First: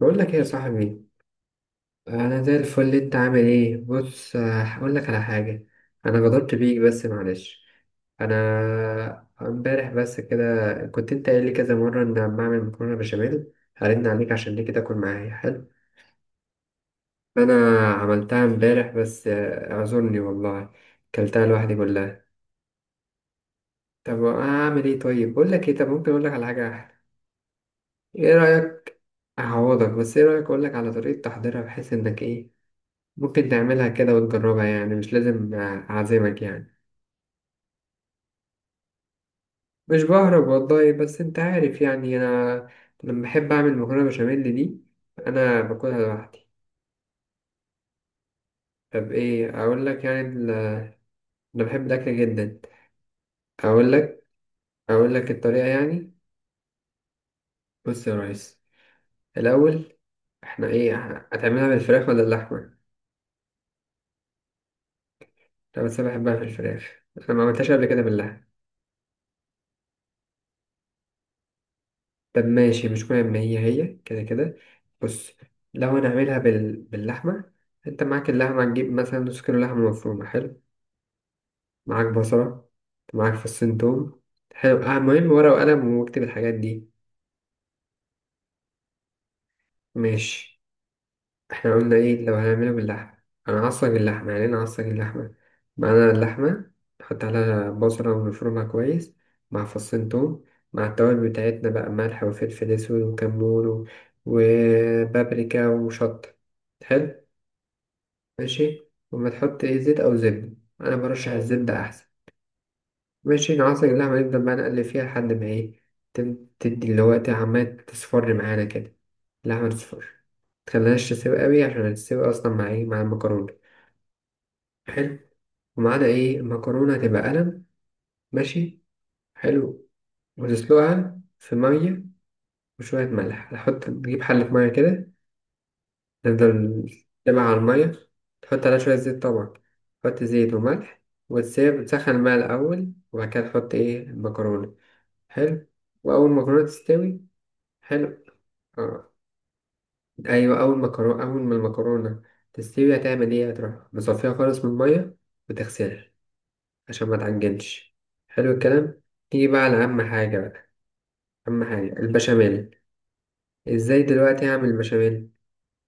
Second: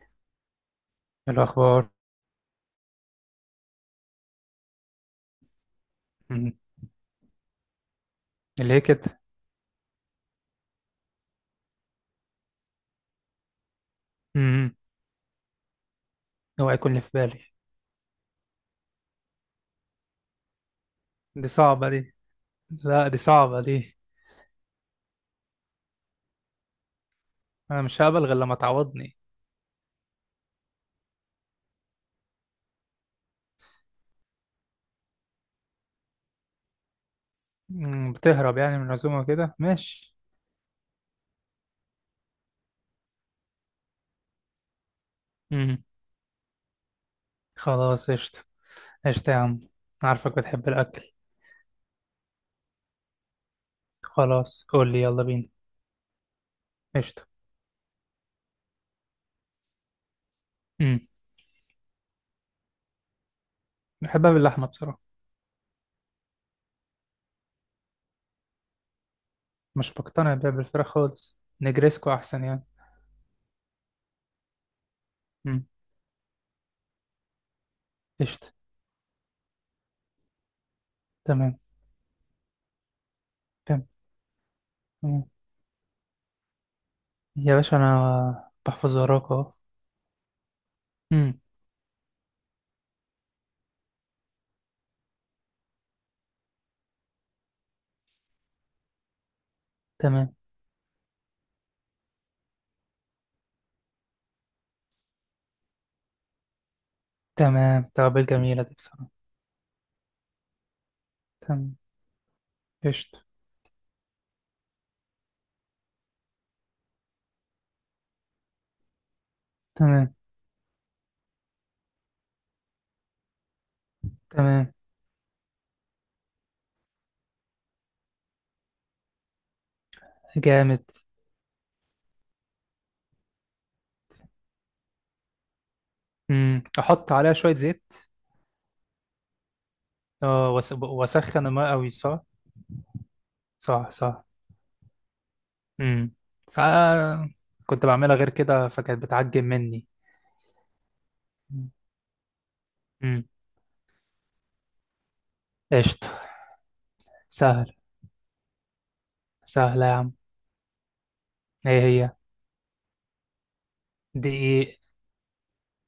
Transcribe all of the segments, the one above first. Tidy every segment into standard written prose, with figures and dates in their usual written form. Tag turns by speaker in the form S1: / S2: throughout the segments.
S1: بقول لك ايه يا صاحبي.
S2: إيه الأخبار؟
S1: انا زي الفل، انت عامل ايه؟ بص، هقول لك على حاجه. انا
S2: مم.
S1: غضبت بيك بس معلش.
S2: ليه كده؟
S1: انا امبارح بس كده، كنت انت قايل لي كذا مره ان لما اعمل مكرونه بشاميل هرن عليك، عشان ليه
S2: مم.
S1: كده تاكل معايا، حلو.
S2: اوعى يكون اللي في بالي.
S1: انا عملتها امبارح بس اعذرني والله، كلتها
S2: دي
S1: لوحدي
S2: صعبة دي.
S1: كلها.
S2: لا، دي صعبة دي.
S1: طب اعمل ايه؟ طيب، بقول لك ايه؟ طب ممكن اقول لك على حاجه احلى؟
S2: أنا مش هقبل
S1: ايه
S2: غير لما
S1: رايك
S2: تعوضني.
S1: اعوضك، بس ايه رايك اقول لك على طريقه تحضيرها، بحيث انك ايه، ممكن تعملها كده وتجربها، يعني مش لازم أعزمك يعني.
S2: مم. بتهرب يعني من العزومة كده،
S1: مش
S2: ماشي.
S1: بهرب والله، بس أنت عارف يعني، أنا لما بحب أعمل مكرونة بشاميل دي، أنا
S2: مم.
S1: باكلها لوحدي.
S2: خلاص، قشطة.
S1: طب
S2: قشطة يا عم.
S1: إيه أقول لك يعني
S2: عارفك
S1: ال-،
S2: بتحب الأكل.
S1: أنا بحب الأكل جدا. أقول لك،
S2: خلاص قول لي،
S1: أقول
S2: يلا
S1: لك
S2: بينا.
S1: الطريقة يعني.
S2: قشطة.
S1: بص يا ريس، الأول إحنا إيه،
S2: مم.
S1: هتعملها بالفراخ ولا اللحمة؟
S2: بحبها باللحمة بصراحة.
S1: أنا بس بحبها في الفراخ، أنا ما عملتهاش قبل كده باللحمة.
S2: مش بقتنع بيها بالفراخ خالص، نجريسكو
S1: طب
S2: أحسن يعني.
S1: ماشي، مش مهم، هي هي كده كده. بص،
S2: مم.
S1: لو هنعملها باللحمة، انت معاك
S2: قشطة.
S1: اللحمة، هتجيب مثلا نص كيلو لحمة مفرومة، حلو.
S2: تمام.
S1: معاك بصلة، معاك فصين
S2: تمام.
S1: توم. حلو،
S2: تمام.
S1: مهم ورقة وقلم واكتب الحاجات دي.
S2: يا باشا أنا بحفظ وراك أهو.
S1: ماشي.
S2: مم.
S1: احنا قلنا ايه لو هنعمله باللحمة؟ انا هعصج اللحمة، يعني انا هعصج اللحمة. معانا اللحمة، نحط عليها بصلة ونفرمها كويس، مع فصين
S2: تمام.
S1: توم، مع التوابل بتاعتنا بقى، ملح وفلفل اسود وكمون وبابريكا وشطة. حلو.
S2: تمام. توابل جميلة دي
S1: ماشي،
S2: بصراحة.
S1: وما تحط ايه زيت او زبدة، انا برشح
S2: تمام.
S1: الزبدة احسن.
S2: قشطة.
S1: ماشي، نعصر اللحمة، نفضل بقى نقلب فيها لحد ما ايه، تدي اللي هو إيه، عمالة تصفر معانا كده، اللحمة تصفر.
S2: تمام.
S1: متخليهاش تسيب قوي، عشان تسيب أصلا مع ايه، مع المكرونة.
S2: تمام.
S1: حلو، ومعانا ايه، المكرونة هتبقى قلم، ماشي، حلو.
S2: جامد.
S1: وتسلقها في مية وشوية ملح، نحط نجيب حلة مية كده، نفضل.
S2: احط عليها
S1: تبع
S2: شوية
S1: على المية،
S2: زيت.
S1: تحط عليها شوية زيت طبعا، تحط زيت
S2: اه،
S1: وملح.
S2: واسخن الماء
S1: وتسيب
S2: قوي،
S1: تسخن
S2: صح؟
S1: الماء الأول وبعد كده تحط
S2: صح،
S1: ايه
S2: صح.
S1: المكرونة. حلو،
S2: امم
S1: وأول ما المكرونة تستوي،
S2: ساعة. كنت بعملها
S1: حلو.
S2: غير كده فكانت
S1: آه.
S2: بتعجب مني.
S1: أيوة، أول ما المكرونة تستوي،
S2: امم.
S1: هتعمل إيه؟ هتروح مصفيها خالص من المية
S2: قشطة.
S1: وتغسلها عشان ما
S2: سهل.
S1: تعجنش. حلو الكلام. تيجي بقى على
S2: سهلة يا
S1: أهم
S2: عم.
S1: حاجة بقى، أهم
S2: ايه
S1: حاجة
S2: هي؟
S1: البشاميل. إزاي دلوقتي أعمل
S2: دقيق.
S1: البشاميل؟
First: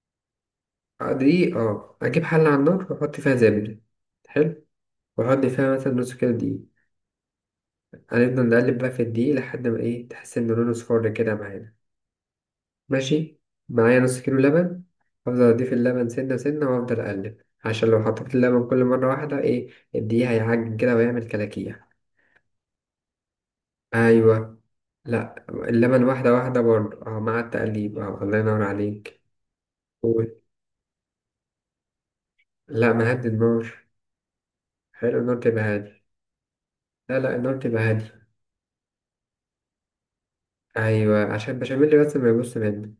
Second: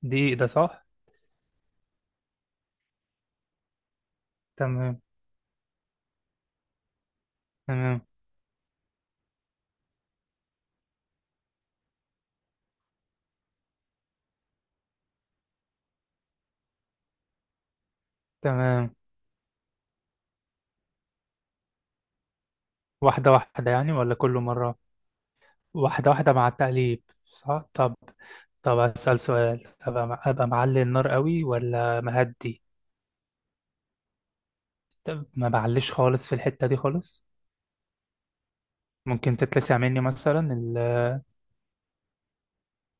S2: دقيق ده، صح.
S1: دقيق، أجيب حلة على النار وأحط فيها زبدة. حلو.
S2: تمام.
S1: وأحط فيها مثلا نص كيلو دقيق،
S2: تمام.
S1: هنفضل نقلب بقى في الدقيق لحد ما إيه، تحس إن لونه صفار كده معانا. ماشي. معايا نص كيلو لبن، أفضل أضيف اللبن سنة سنة وأفضل أقلب، عشان لو حطيت اللبن كل
S2: تمام.
S1: مرة واحدة إيه، الدقيق هيعجن كده ويعمل كلاكيع.
S2: واحدة واحدة يعني ولا كل
S1: أيوة.
S2: مرة؟
S1: لأ اللبن
S2: واحدة
S1: واحدة
S2: واحدة مع
S1: واحدة برضه،
S2: التقليب،
S1: مع
S2: صح. طب،
S1: التقليب، الله ينور
S2: طب أسأل
S1: عليك.
S2: سؤال، أبقى
S1: قول.
S2: أبقى معلي النار قوي ولا مهدي؟
S1: لأ مهدي النار، حلو،
S2: طب
S1: النار
S2: ما
S1: تبقى
S2: بعلش
S1: هادي.
S2: خالص في الحتة دي
S1: لا
S2: خالص.
S1: لا، النار تبقى هادي.
S2: ممكن تتلسع مني مثلا ال...
S1: أيوة، عشان البشاميل بس ما يبص منك.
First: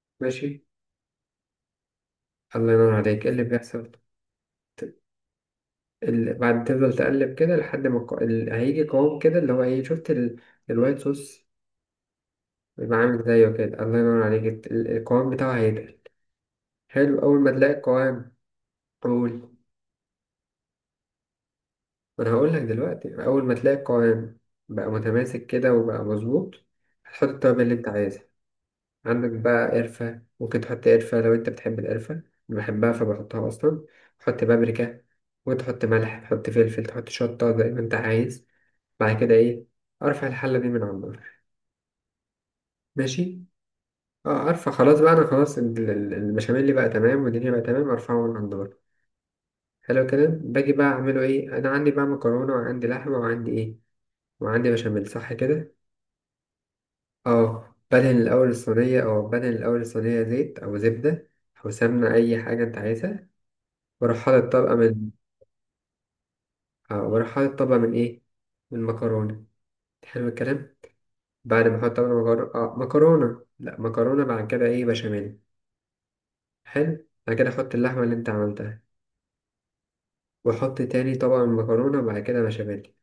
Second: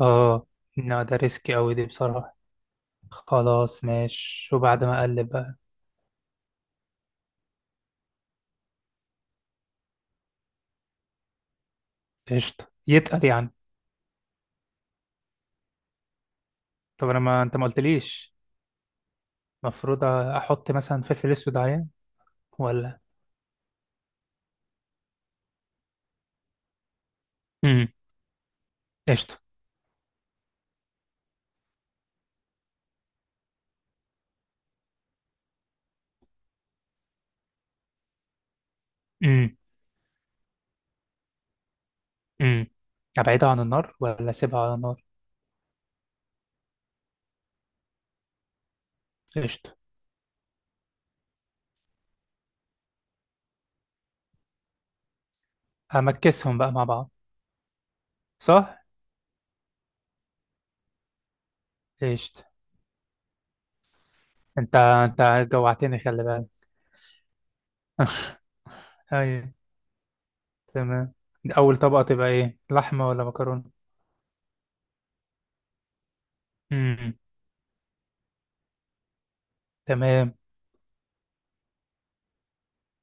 S2: اه،
S1: ماشي.
S2: لا ده ريسكي أوي دي بصراحة.
S1: الله ينور عليك، إيه اللي
S2: خلاص،
S1: بيحصل.
S2: ماشي. وبعد
S1: ت-
S2: ما أقلب بقى،
S1: بعد تفضل تقلب كده لحد ما هيجي قوام كده، اللي هو إيه، شفت الوايت صوص،
S2: قشطة.
S1: يبقى عامل
S2: يتقل
S1: زيه
S2: يعني.
S1: كده، الله ينور عليك. القوام بتاعه هيتقل.
S2: طب
S1: حلو،
S2: أنا،
S1: أول
S2: ما
S1: ما
S2: أنت ما
S1: تلاقي
S2: قلتليش،
S1: القوام. قول.
S2: المفروض أحط مثلا فلفل أسود عليه
S1: ما أنا هقول لك
S2: ولا؟
S1: دلوقتي، أول ما تلاقي القوام بقى متماسك كده وبقى مظبوط، هتحط التوابل اللي أنت
S2: امم.
S1: عايزها. عندك
S2: قشطة.
S1: بقى قرفة، ممكن تحط قرفة لو أنت بتحب القرفة، أنا بحبها فبحطها أصلا. تحط بابريكا، وتحط ملح، تحط فلفل، تحط شطة زي ما أنت عايز. بعد كده
S2: امم.
S1: إيه، أرفع الحلة دي من على النار.
S2: امم.
S1: ماشي.
S2: أبعدها عن النار ولا
S1: اه
S2: أسيبها
S1: ارفع
S2: على
S1: خلاص
S2: النار؟
S1: بقى، انا خلاص البشاميل اللي بقى تمام والدنيا بقى تمام، ارفعه من على النار.
S2: قشطة.
S1: حلو كده، باجي بقى اعمله ايه؟ انا عندي بقى مكرونه، وعندي لحمه، وعندي ايه، وعندي بشاميل، صح كده.
S2: همكسهم بقى مع بعض.
S1: اه بدهن الاول
S2: صح.
S1: الصينيه، او بدهن الاول الصينيه زيت او زبده او سمنه، اي
S2: قشطة.
S1: حاجه انت عايزها. واروح حاطط
S2: أنت
S1: طبقه من،
S2: أنت جوعتني، خلي بالك.
S1: اه واروح حاطط طبقه من ايه، من مكرونه.
S2: أيوة.
S1: حلو الكلام.
S2: تمام.
S1: بعد
S2: أول
S1: ما احط
S2: طبقة
S1: طبقه
S2: تبقى
S1: مكرونه،
S2: إيه،
S1: اه
S2: لحمة ولا
S1: مكرونه لا
S2: مكرونة؟
S1: مكرونه بعد كده ايه، بشاميل. حلو،
S2: امم.
S1: بعد كده احط اللحمه اللي انت عملتها،
S2: تمام.
S1: واحط تاني طبقه من مكرونه، وبعد كده بشاميل.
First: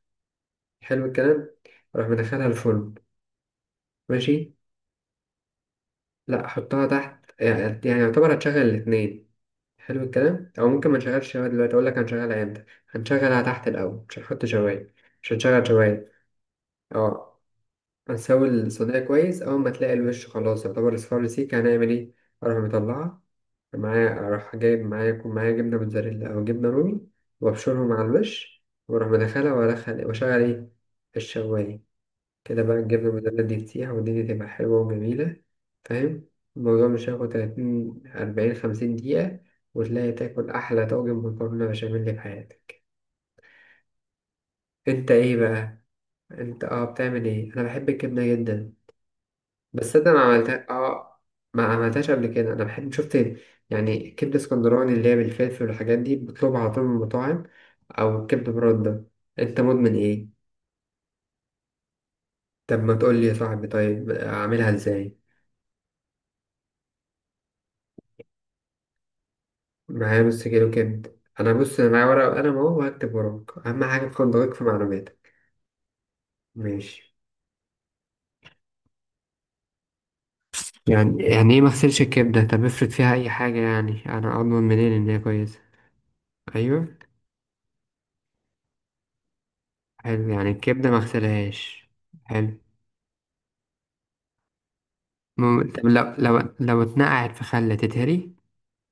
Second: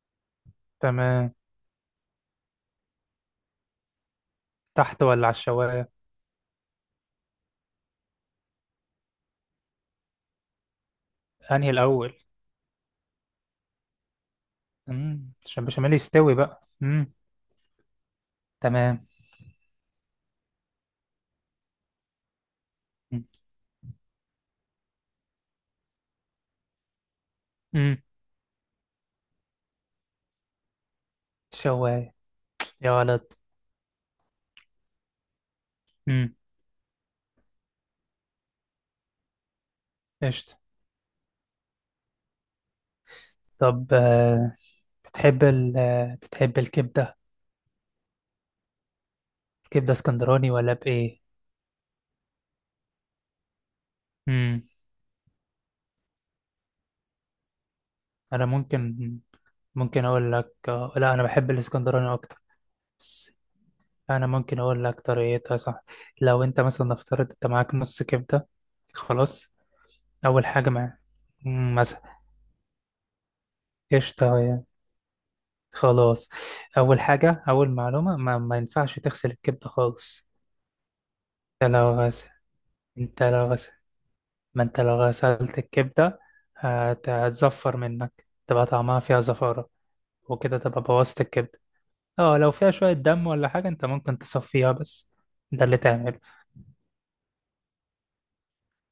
S1: حلو
S2: تمام.
S1: الكلام. اروح مدخلها الفرن، ماشي.
S2: تحت ولا على الشوايه؟
S1: لا حطها تحت، يعني يعتبر هتشغل الاتنين. حلو الكلام، او ممكن ما نشغلش شوايه
S2: انهي
S1: دلوقتي، اقول لك
S2: الاول؟
S1: هنشغلها امتى، هنشغلها تحت الاول، مش هنحط شوايه، مش
S2: عشان
S1: هنشغل
S2: البشاميل
S1: شوايه.
S2: يستوي بقى. امم.
S1: اه. هنسوي الصينيه
S2: تمام.
S1: كويس، اول ما تلاقي الوش خلاص يعتبر اصفر رسيك، هنعمل ايه، اروح مطلعها. معايا، اروح جايب معايا، يكون معايا جبنه موتزاريلا او جبنه رومي، وابشرهم
S2: امم.
S1: على الوش، واروح مدخلها وادخل واشغل ايه، الشوايه.
S2: شوايه.
S1: كده بقى
S2: يا
S1: الجبنة
S2: ولد.
S1: الموتزاريلا دي تسيح، والدنيا تبقى حلوة وجميلة، فاهم.
S2: امم.
S1: الموضوع مش هياخد 30 40 50 دقيقة، وتلاقي تاكل
S2: قشطه.
S1: أحلى طاجن مكرونة بشاميل في حياتك.
S2: طب، آه،
S1: أنت إيه
S2: بتحب
S1: بقى؟
S2: ال آه، بتحب
S1: أنت
S2: الكبده؟
S1: بتعمل إيه؟ أنا بحب الجبنة جدا،
S2: الكبده
S1: بس أنا ما
S2: اسكندراني
S1: عملتها
S2: ولا بايه؟
S1: ما عملتهاش قبل كده. أنا بحب، شفت، يعني كبدة
S2: امم.
S1: اسكندراني، اللي هي بالفلفل والحاجات دي، بطلبها على طول من المطاعم، أو
S2: انا
S1: كبدة برده.
S2: ممكن...
S1: أنت مدمن
S2: ممكن اقول
S1: إيه؟
S2: لك آه، لا، انا بحب الاسكندراني اكتر.
S1: طب ما تقولي
S2: بس
S1: يا صاحبي، طيب
S2: انا ممكن
S1: أعملها
S2: اقول لك
S1: إزاي؟
S2: طريقتها، صح. لو انت مثلا افترضت انت معاك نص كبده، خلاص.
S1: معايا نص
S2: اول حاجه،
S1: كيلو
S2: مع،
S1: كبد، انا بص، انا معايا ورقه وقلم اهو وهكتب وراك، اهم حاجه
S2: قشطة
S1: تكون دقيق في
S2: يعني،
S1: معلوماتك.
S2: خلاص. أول
S1: ماشي.
S2: حاجة، أول معلومة، ما ينفعش تغسل الكبدة خالص.
S1: يعني ايه ما
S2: أنت لو
S1: اغسلش
S2: غسل
S1: الكبده؟ طب افرض فيها
S2: أنت
S1: اي
S2: لو
S1: حاجه،
S2: غسل
S1: يعني انا
S2: ما
S1: اضمن
S2: أنت
S1: منين
S2: لو
S1: ان هي
S2: غسلت
S1: كويسه.
S2: الكبدة،
S1: ايوه.
S2: هتزفر منك، تبقى طعمها فيها زفارة.
S1: حلو، يعني
S2: وكده تبقى
S1: الكبده ما
S2: بوظت الكبدة.
S1: اغسلهاش.
S2: اه، لو
S1: حلو.
S2: فيها شوية دم ولا حاجة أنت ممكن تصفيها بس. ده اللي
S1: طب
S2: تعمله.
S1: لو اتنقعت في خل تتهري.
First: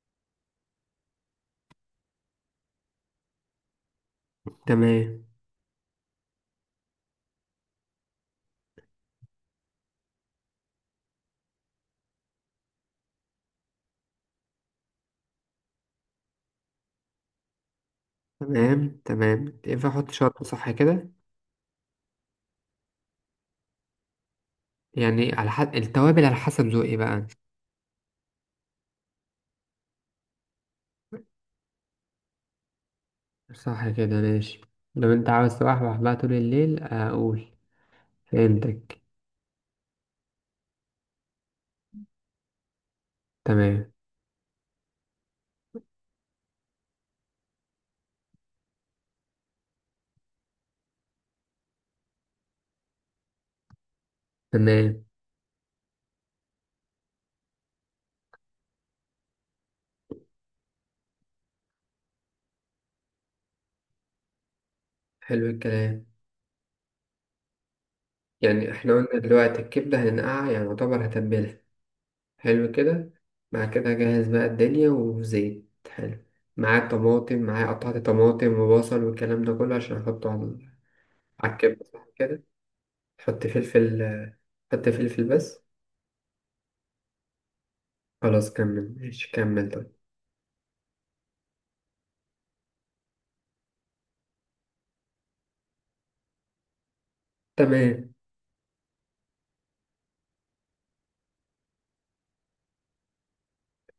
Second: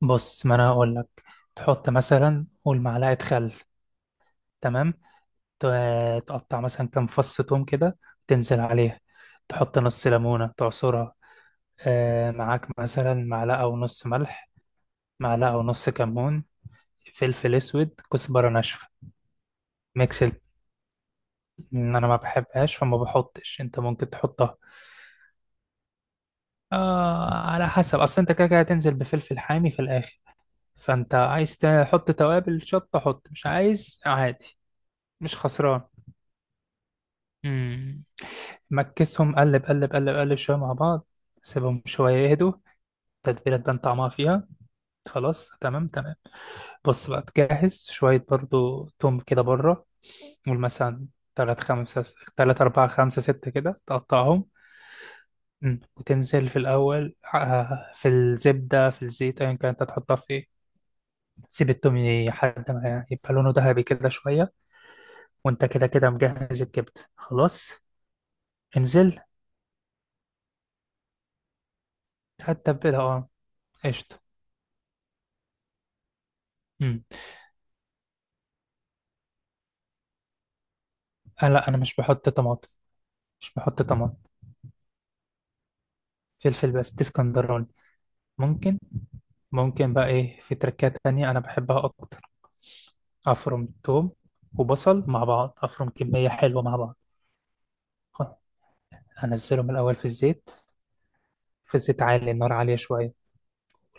S2: بص، ما أنا هقول لك. تحط مثلا قول معلقة خل، تمام.
S1: تمام
S2: تقطع مثلا كام فص توم كده، تنزل عليها. تحط نص ليمونة تعصرها. معاك مثلا معلقة ونص ملح، معلقة ونص كمون، فلفل أسود، كزبرة ناشفة.
S1: تمام تمام، ينفع احط
S2: ميكس ال-
S1: شطه صح كده؟
S2: إن أنا ما بحبهاش فما بحطش، أنت ممكن تحطها.
S1: يعني على حد التوابل، على حسب ذوقي بقى.
S2: آه، على حسب. أصل أنت كده كده هتنزل بفلفل حامي في الآخر. فأنت عايز تحط توابل شطة حط، مش
S1: صح
S2: عايز
S1: كده،
S2: عادي.
S1: ماشي. لو انت
S2: مش
S1: عاوز
S2: خسران.
S1: توحوح بقى طول الليل اقول.
S2: مم.
S1: فهمتك.
S2: مكسهم، قلب قلب قلب قلب شوية مع بعض. سيبهم شوية يهدوا، التتبيلة تبان
S1: تمام
S2: طعمها فيها. خلاص، تمام، تمام. بص بقى، تجهز شوية برضو توم كده بره. قول مثلا تلات خمسة تلات أربعة خمسة ستة كده، تقطعهم.
S1: تمام.
S2: مم. وتنزل في الأول، في الزبدة، في الزيت، أيا كان أنت تحطها في إيه. سيب التوم لحد ما يبقى لونه ذهبي كده شوية.
S1: حلو
S2: وأنت كده
S1: الكلام.
S2: كده مجهز الكبدة خلاص.
S1: يعني احنا قلنا
S2: انزل.
S1: دلوقتي الكبدة هننقعها، يعني يعتبر هتبلها. حلو
S2: هتتبلها،
S1: كده.
S2: أه.
S1: بعد كده
S2: قشطة.
S1: أجهز بقى الدنيا، وزيت حلو، معاه
S2: مم.
S1: طماطم، قطعة طماطم وبصل، والكلام ده كله عشان أحطه على،
S2: آه
S1: على
S2: لا، أنا
S1: الكبدة،
S2: مش
S1: صح
S2: بحط
S1: كده.
S2: طماطم.
S1: حط
S2: مش بحط
S1: فلفل.
S2: طماطم.
S1: حط فلفل بس.
S2: فلفل بس، دي اسكندراني.
S1: خلاص
S2: ممكن،
S1: كمل ماشي، كمل طيب.
S2: ممكن بقى، في تركات تانية أنا بحبها أكتر. افرم توم وبصل مع بعض، افرم كميه حلوه مع بعض.
S1: تمام.
S2: خ- انزلهم الاول في الزيت، في الزيت عالي النار، عاليه شويه.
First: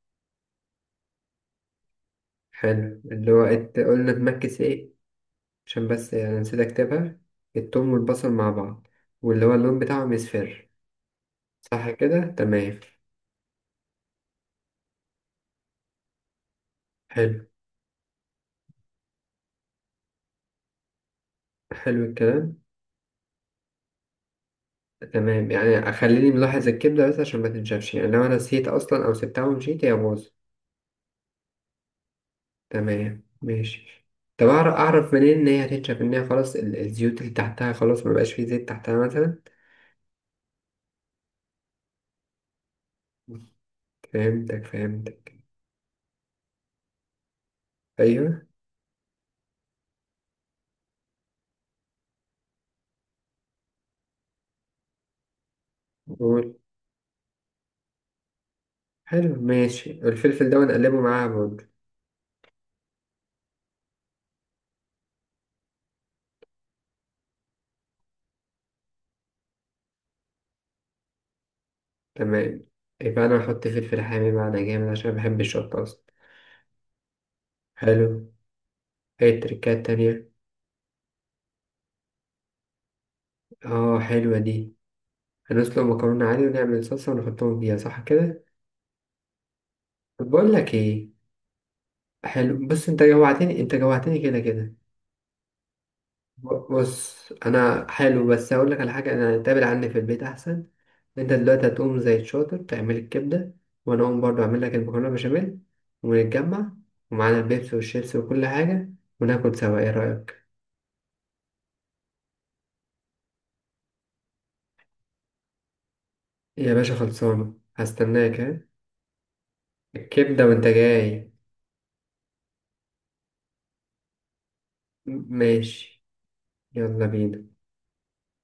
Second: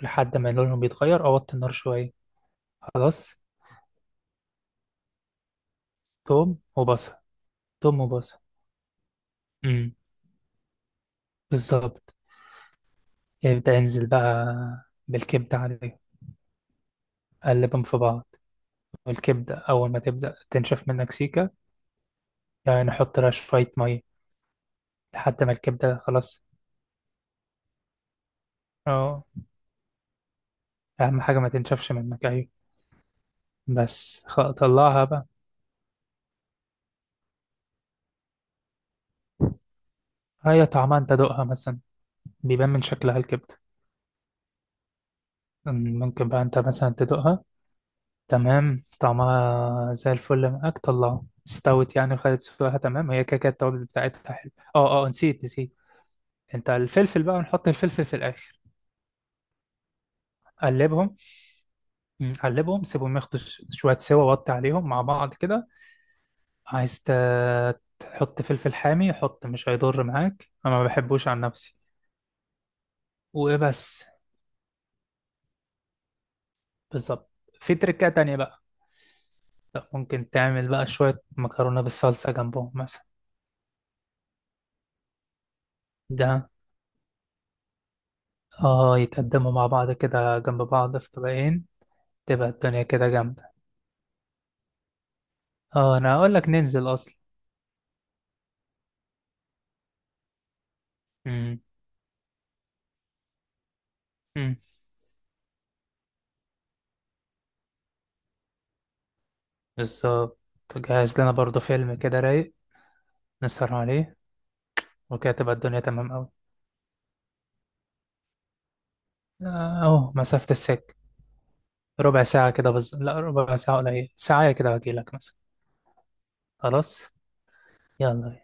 S2: لحد ما لونهم يتغير اوطي النار شويه.
S1: حلو، اللي
S2: خلاص.
S1: هو قلنا تمكس ايه، عشان بس يعني
S2: توم
S1: نسيت
S2: وبصل.
S1: اكتبها. التوم
S2: توم
S1: والبصل
S2: وبصل.
S1: مع بعض، واللي هو اللون
S2: امم.
S1: بتاعهم يصفر. صح
S2: بالظبط.
S1: كده، تمام.
S2: يبدا ينزل بقى بالكبده عليهم.
S1: حلو.
S2: قلبهم في بعض. والكبده اول ما تبدا تنشف منك، سيكه،
S1: حلو الكلام.
S2: يعني نحط لها شويه ميه لحد
S1: تمام،
S2: ما
S1: يعني
S2: الكبده
S1: خليني
S2: خلاص.
S1: ملاحظ الكبدة بس عشان ما تنشفش، يعني لو أنا نسيت أصلا أو
S2: اه.
S1: سبتها ومشيت هي باظت.
S2: اهم حاجه ما تنشفش منك، ايوه.
S1: تمام ماشي.
S2: بس
S1: طب أعرف
S2: طلعها بقى.
S1: منين إن هي هتنشف، إن هي خلاص الزيوت اللي تحتها خلاص مبقاش فيه زيت تحتها مثلا.
S2: هي طعمها انت دوقها مثلا، بيبان من شكلها الكبدة.
S1: فهمتك فهمتك.
S2: ممكن بقى انت مثلا تدوقها.
S1: أيوه.
S2: تمام. طعمها زي الفل، معاك طلعها، استوت يعني وخدت سواها. تمام. هي كده كده التوابل بتاعتها حلو. اه اه، نسيت نسيت.
S1: قول.
S2: انت الفلفل بقى، ونحط الفلفل في الاخر.
S1: حلو ماشي، الفلفل ده ونقلبه
S2: قلبهم.
S1: معاها برضه.
S2: مم، قلبهم سيبهم ياخدوا شوية سوا، وطي عليهم مع بعض كده. عايز ت- تحط فلفل حامي حط، مش هيضر معاك، انا ما بحبوش عن نفسي.
S1: تمام. يبقى أنا هحط فلفل
S2: وبس.
S1: حامي معانا جامد، عشان بحب الشطة أصلا.
S2: بالظبط. في تركات
S1: حلو.
S2: تانية بقى
S1: إيه التركات
S2: ممكن
S1: التانية؟
S2: تعمل بقى شوية مكرونة بالصلصة جنبهم مثلا.
S1: آه، حلوة دي. هنسلق مكرونة عادي
S2: ده،
S1: ونعمل صلصة ونحطهم فيها، صح كده؟
S2: اه، يتقدموا مع بعض
S1: طب
S2: كده
S1: بقول
S2: جنب
S1: لك
S2: بعض
S1: ايه،
S2: في طبقين. تبقى
S1: حلو،
S2: الدنيا
S1: بص انت
S2: كده جامدة.
S1: جوعتني، انت جوعتني كده كده.
S2: اه، انا اقول لك ننزل اصلا.
S1: بص انا حلو، بس هقول لك على حاجة، انا هتقابل عني في البيت احسن. انت
S2: امم.
S1: دلوقتي هتقوم زي الشاطر تعمل الكبدة، وانا اقوم برضه
S2: امم.
S1: اعمل لك المكرونة بشاميل، ونتجمع، ومعانا البيبسي والشيبسي وكل حاجة، وناكل سوا، ايه
S2: بالظبط.
S1: رأيك؟
S2: جهز لنا برضو فيلم كده رايق نسهر عليه، وكده تبقى الدنيا تمام اوي.
S1: يا باشا خلصانة، هستناك ها.
S2: آه، اهو
S1: الكبدة
S2: مسافة
S1: وانت
S2: السكة.
S1: جاي.
S2: ربع ساعة كده بالظبط. لا، ربع ساعة قليل، ساعة كده واجيلك مثلا.
S1: ماشي، يلا
S2: خلاص.
S1: بينا.
S2: يلا.